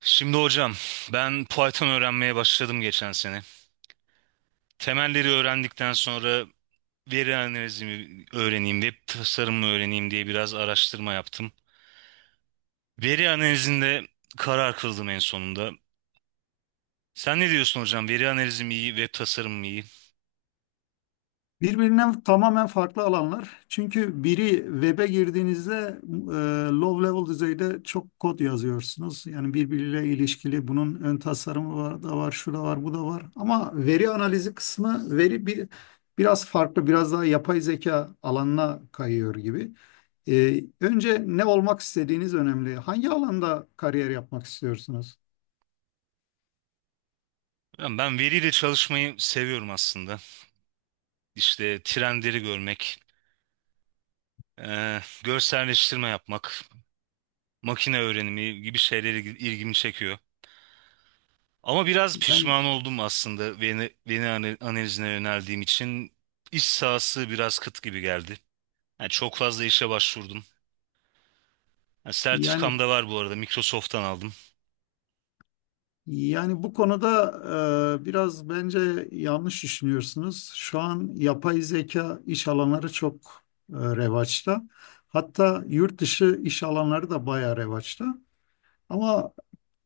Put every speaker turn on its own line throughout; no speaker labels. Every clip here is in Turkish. Şimdi hocam ben Python öğrenmeye başladım geçen sene. Temelleri öğrendikten sonra veri analizimi öğreneyim, web tasarımı öğreneyim diye biraz araştırma yaptım. Veri analizinde karar kıldım en sonunda. Sen ne diyorsun hocam? Veri analizi mi iyi, web tasarımı mı iyi?
Birbirinden tamamen farklı alanlar. Çünkü biri web'e girdiğinizde low level düzeyde çok kod yazıyorsunuz. Yani birbiriyle ilişkili bunun ön tasarımı var da var, şu da var, bu da var. Ama veri analizi kısmı biraz farklı, biraz daha yapay zeka alanına kayıyor gibi. Önce ne olmak istediğiniz önemli. Hangi alanda kariyer yapmak istiyorsunuz?
Hocam ben veriyle çalışmayı seviyorum aslında. İşte trendleri görmek, görselleştirme yapmak, makine öğrenimi gibi şeyleri ilgimi çekiyor. Ama biraz
Yani
pişman oldum aslında, beni analizine yöneldiğim için. İş sahası biraz kıt gibi geldi. Yani çok fazla işe başvurdum. Yani
yani
sertifikam da var bu arada. Microsoft'tan aldım.
Yani bu konuda biraz bence yanlış düşünüyorsunuz. Şu an yapay zeka iş alanları çok revaçta. Hatta yurt dışı iş alanları da bayağı revaçta. Ama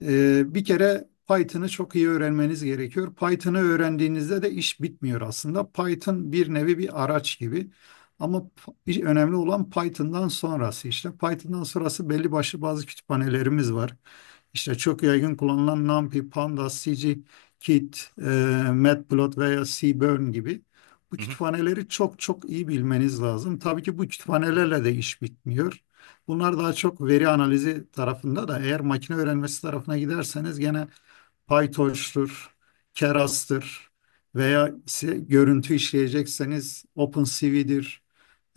bir kere Python'ı çok iyi öğrenmeniz gerekiyor. Python'ı öğrendiğinizde de iş bitmiyor aslında. Python bir nevi bir araç gibi. Ama önemli olan Python'dan sonrası işte. Python'dan sonrası belli başlı bazı kütüphanelerimiz var. İşte çok yaygın kullanılan NumPy, Pandas, scikit, Matplotlib veya Seaborn gibi bu
Hı hı.
kütüphaneleri çok çok iyi bilmeniz lazım. Tabii ki bu kütüphanelerle de iş bitmiyor. Bunlar daha çok veri analizi tarafında da eğer makine öğrenmesi tarafına giderseniz gene PyTorch'tur, Keras'tır veya ise görüntü işleyecekseniz OpenCV'dir.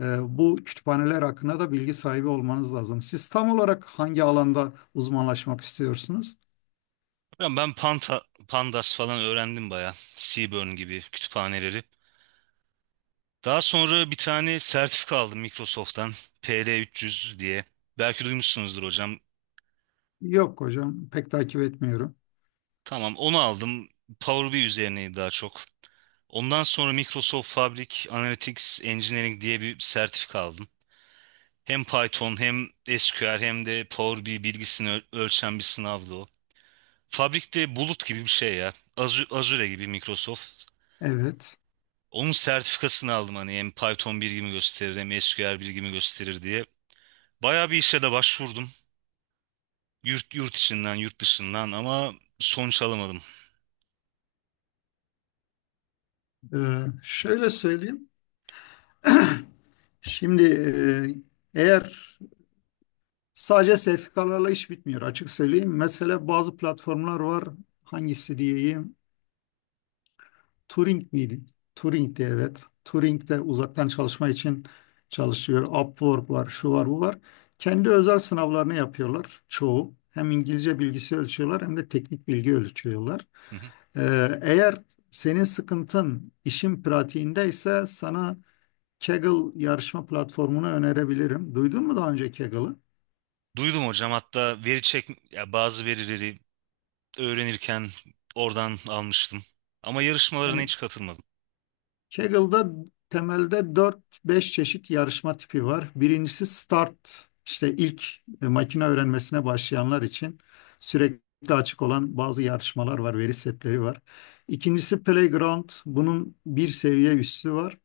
Bu kütüphaneler hakkında da bilgi sahibi olmanız lazım. Siz tam olarak hangi alanda uzmanlaşmak istiyorsunuz?
Ya ben Pandas falan öğrendim bayağı. Seaborn gibi kütüphaneleri. Daha sonra bir tane sertifika aldım Microsoft'tan. PL300 diye. Belki duymuşsunuzdur hocam.
Yok hocam, pek takip etmiyorum.
Tamam, onu aldım. Power BI üzerineydi daha çok. Ondan sonra Microsoft Fabric Analytics Engineering diye bir sertifika aldım. Hem Python hem SQL hem de Power BI bilgisini ölçen bir sınavdı o. Fabrik'te bulut gibi bir şey ya. Azure gibi, Microsoft.
Evet.
Onun sertifikasını aldım hani hem Python bilgimi gösterir hem SQL bilgimi gösterir diye. Bayağı bir işe de başvurdum. Yurt içinden, yurt dışından, ama sonuç alamadım.
Ee, şöyle söyleyeyim. Şimdi eğer sadece sertifikalarla iş bitmiyor, açık söyleyeyim. Mesela bazı platformlar var. Hangisi diyeyim? Turing miydi? Turing'di, evet. Turing de uzaktan çalışma için çalışıyor. Upwork var, şu var, bu var. Kendi özel sınavlarını yapıyorlar çoğu. Hem İngilizce bilgisi ölçüyorlar hem de teknik bilgi ölçüyorlar.
Hı hı.
Eğer senin sıkıntın işin pratiğindeyse sana Kaggle yarışma platformunu önerebilirim. Duydun mu daha önce Kaggle'ı?
Duydum hocam, hatta veri çek ya, bazı verileri öğrenirken oradan almıştım. Ama yarışmalarına
Yani
hiç katılmadım.
Kaggle'da temelde dört beş çeşit yarışma tipi var. Birincisi start, işte ilk makine öğrenmesine başlayanlar için sürekli açık olan bazı yarışmalar var, veri setleri var. İkincisi playground, bunun bir seviye üstü var.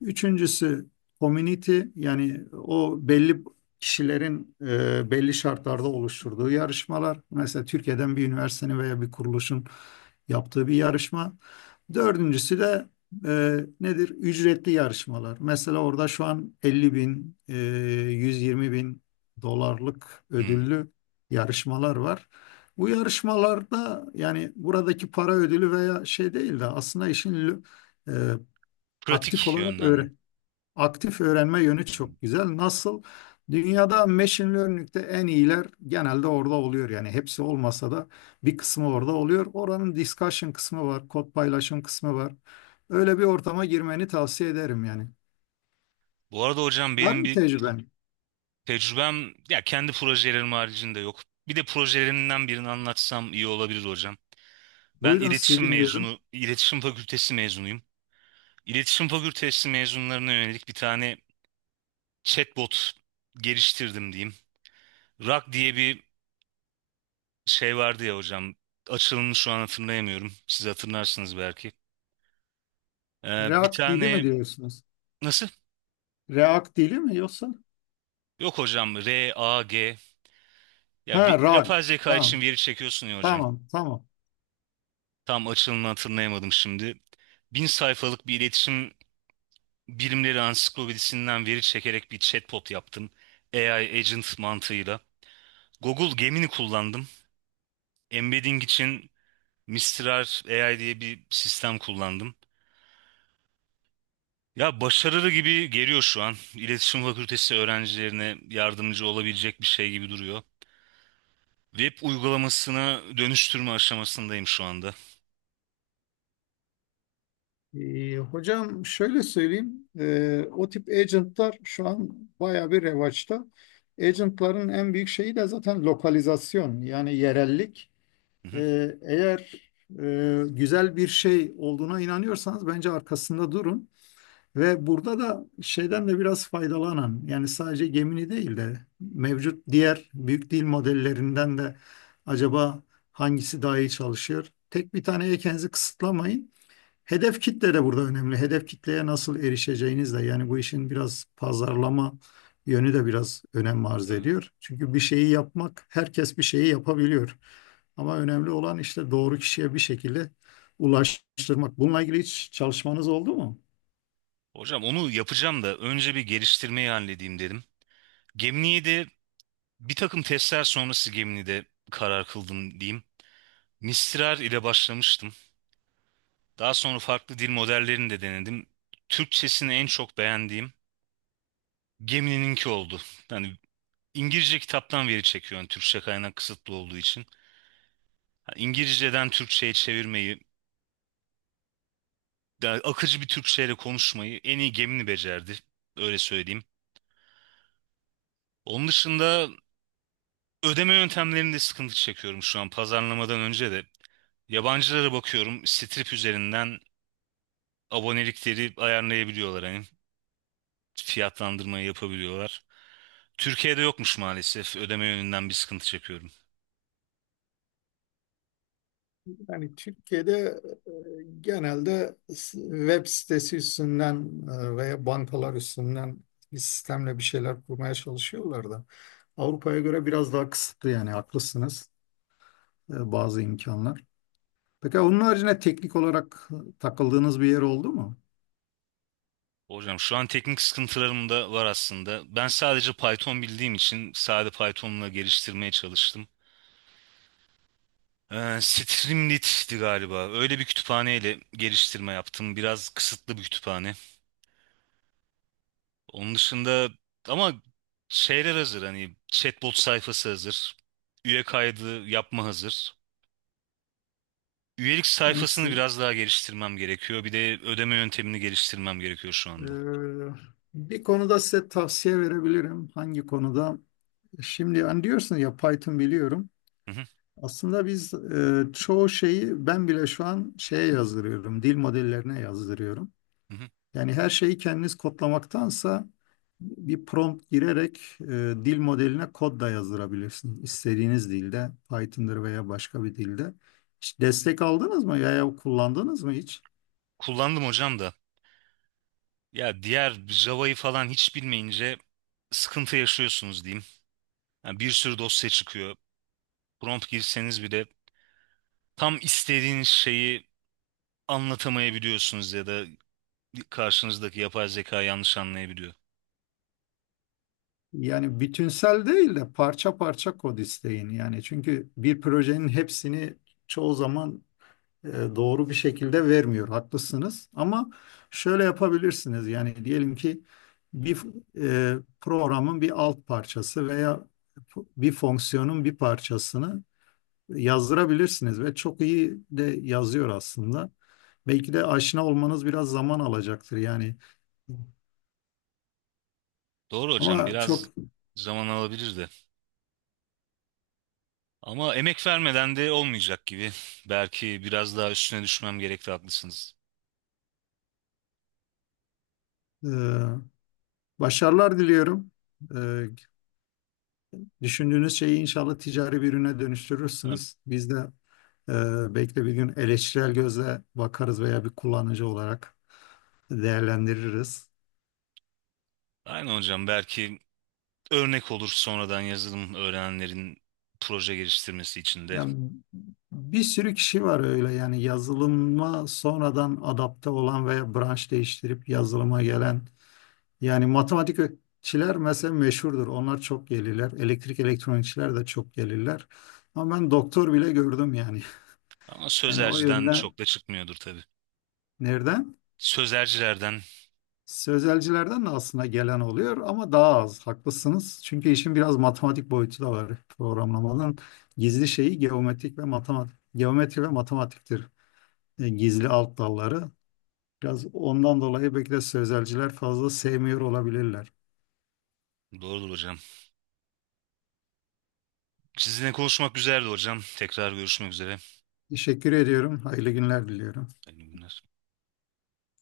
Üçüncüsü community, yani o belli kişilerin belli şartlarda oluşturduğu yarışmalar. Mesela Türkiye'den bir üniversitenin veya bir kuruluşun yaptığı bir yarışma. Dördüncüsü de nedir? Ücretli yarışmalar. Mesela orada şu an 50.000, 120 bin dolarlık
Hmm.
ödüllü yarışmalar var. Bu yarışmalarda yani buradaki para ödülü veya şey değil de aslında işin e, aktif
Pratik
olarak
yönden mi?
öğre aktif öğrenme yönü
Hmm.
çok güzel. Nasıl? Dünyada machine learning'de en iyiler genelde orada oluyor. Yani hepsi olmasa da bir kısmı orada oluyor. Oranın discussion kısmı var, kod paylaşım kısmı var. Öyle bir ortama girmeni tavsiye ederim yani.
Bu arada hocam
Var
benim
mı
bir
tecrüben?
tecrübem, ya, kendi projelerim haricinde yok. Bir de projelerimden birini anlatsam iyi olabilir hocam. Ben
Buyurun, sizi
iletişim
dinliyorum.
mezunu, iletişim fakültesi mezunuyum. İletişim fakültesi mezunlarına yönelik bir tane chatbot geliştirdim diyeyim. Rock diye bir şey vardı ya hocam. Açılımını şu an hatırlayamıyorum. Siz hatırlarsınız belki. Bir
React dili mi
tane
diyorsunuz?
nasıl?
React dili mi, yoksa?
Yok hocam, RAG. Ya
Ha, Rag.
yapay zeka için
Tamam,
veri çekiyorsun ya hocam.
tamam, tamam.
Tam açılımını hatırlayamadım şimdi. 1000 sayfalık bir iletişim bilimleri ansiklopedisinden veri çekerek bir chatbot yaptım. AI agent mantığıyla. Google Gemini kullandım. Embedding için Mistral AI diye bir sistem kullandım. Ya başarılı gibi geliyor şu an. İletişim Fakültesi öğrencilerine yardımcı olabilecek bir şey gibi duruyor. Web uygulamasına dönüştürme aşamasındayım şu anda.
Hocam, şöyle söyleyeyim. O tip agentlar şu an bayağı bir revaçta. Agentların en büyük şeyi de zaten lokalizasyon, yani yerellik.
Hı
Eğer güzel bir şey olduğuna inanıyorsanız bence arkasında durun. Ve burada da şeyden de biraz faydalanan, yani sadece Gemini değil de mevcut diğer büyük dil modellerinden de acaba hangisi daha iyi çalışıyor? Tek bir taneye kendinizi kısıtlamayın. Hedef kitle de burada önemli. Hedef kitleye nasıl erişeceğiniz de yani bu işin biraz pazarlama yönü de biraz önem arz
hı.
ediyor. Çünkü bir şeyi yapmak, herkes bir şeyi yapabiliyor. Ama önemli olan işte doğru kişiye bir şekilde ulaştırmak. Bununla ilgili hiç çalışmanız oldu mu?
Hocam onu yapacağım da önce bir geliştirmeyi halledeyim dedim. Gemini'yi de bir takım testler sonrası Gemini'de karar kıldım diyeyim. Mistral ile başlamıştım. Daha sonra farklı dil modellerini de denedim. Türkçesini en çok beğendiğim Gemini'ninki oldu. Yani İngilizce kitaptan veri çekiyorum, Türkçe kaynak kısıtlı olduğu için. Yani İngilizceden Türkçe'ye çevirmeyi, yani akıcı bir Türkçeyle konuşmayı en iyi Gemini becerdi. Öyle söyleyeyim. Onun dışında, ödeme yöntemlerinde sıkıntı çekiyorum şu an, pazarlamadan önce de. Yabancılara bakıyorum, Strip üzerinden abonelikleri ayarlayabiliyorlar hani, fiyatlandırmayı yapabiliyorlar. Türkiye'de yokmuş maalesef, ödeme yönünden bir sıkıntı çekiyorum.
Yani Türkiye'de e, genelde web sitesi üstünden veya bankalar üstünden bir sistemle bir şeyler kurmaya çalışıyorlar da. Avrupa'ya göre biraz daha kısıtlı, yani haklısınız. Bazı imkanlar. Peki onun haricinde teknik olarak takıldığınız bir yer oldu mu?
Hocam şu an teknik sıkıntılarım da var aslında. Ben sadece Python bildiğim için sade Python'la geliştirmeye çalıştım. Streamlit'ti galiba. Öyle bir kütüphaneyle geliştirme yaptım. Biraz kısıtlı bir kütüphane. Onun dışında ama şeyler hazır, hani chatbot sayfası hazır. Üye kaydı yapma hazır. Üyelik
Yani
sayfasını
siz,
biraz daha geliştirmem gerekiyor. Bir de ödeme yöntemini geliştirmem gerekiyor şu anda.
e, bir konuda size tavsiye verebilirim. Hangi konuda? Şimdi hani diyorsun ya, Python biliyorum.
Hı hı,
Aslında biz çoğu şeyi ben bile şu an şeye yazdırıyorum. Dil modellerine yazdırıyorum.
hı hı.
Yani her şeyi kendiniz kodlamaktansa bir prompt girerek dil modeline kod da yazdırabilirsiniz. İstediğiniz dilde, Python'dır veya başka bir dilde. Hiç destek aldınız mı veya kullandınız mı hiç?
Kullandım hocam da. Ya, diğer Java'yı falan hiç bilmeyince sıkıntı yaşıyorsunuz diyeyim. Yani bir sürü dosya çıkıyor. Prompt girseniz bile tam istediğiniz şeyi anlatamayabiliyorsunuz ya da karşınızdaki yapay zeka yanlış anlayabiliyor.
Yani bütünsel değil de parça parça kod isteyin. Yani çünkü bir projenin hepsini çoğu zaman e, doğru bir şekilde vermiyor. Haklısınız. Ama şöyle yapabilirsiniz. Yani diyelim ki bir programın bir alt parçası veya bir fonksiyonun bir parçasını yazdırabilirsiniz ve çok iyi de yazıyor aslında. Belki de aşina olmanız biraz zaman alacaktır. Yani,
Doğru hocam,
ama çok.
biraz zaman alabilirdi. Ama emek vermeden de olmayacak gibi. Belki biraz daha üstüne düşmem gerekti, haklısınız.
E, başarılar diliyorum. E, düşündüğünüz şeyi inşallah ticari bir ürüne
Ha,
dönüştürürsünüz. Biz de Belki de bir gün eleştirel gözle bakarız veya bir kullanıcı olarak değerlendiririz.
aynen hocam, belki örnek olur sonradan yazılım öğrenenlerin proje geliştirmesi için de.
Yani bir sürü kişi var öyle, yani yazılıma sonradan adapte olan veya branş değiştirip yazılıma gelen. Yani matematikçiler mesela meşhurdur. Onlar çok gelirler. Elektrik elektronikçiler de çok gelirler. Ama ben doktor bile gördüm yani.
Ama
Yani o
sözerciden
yüzden
çok da çıkmıyordur tabii.
nereden?
Sözercilerden
Sözelcilerden de aslında gelen oluyor ama daha az. Haklısınız. Çünkü işin biraz matematik boyutu da var. Programlamanın gizli şeyi geometrik ve matematik, geometri ve matematiktir. Gizli alt dalları. Biraz ondan dolayı belki de sözelciler fazla sevmiyor olabilirler.
doğrudur hocam. Sizinle konuşmak güzeldi hocam. Tekrar görüşmek üzere.
Teşekkür ediyorum. Hayırlı günler diliyorum.
Hayırlı günler.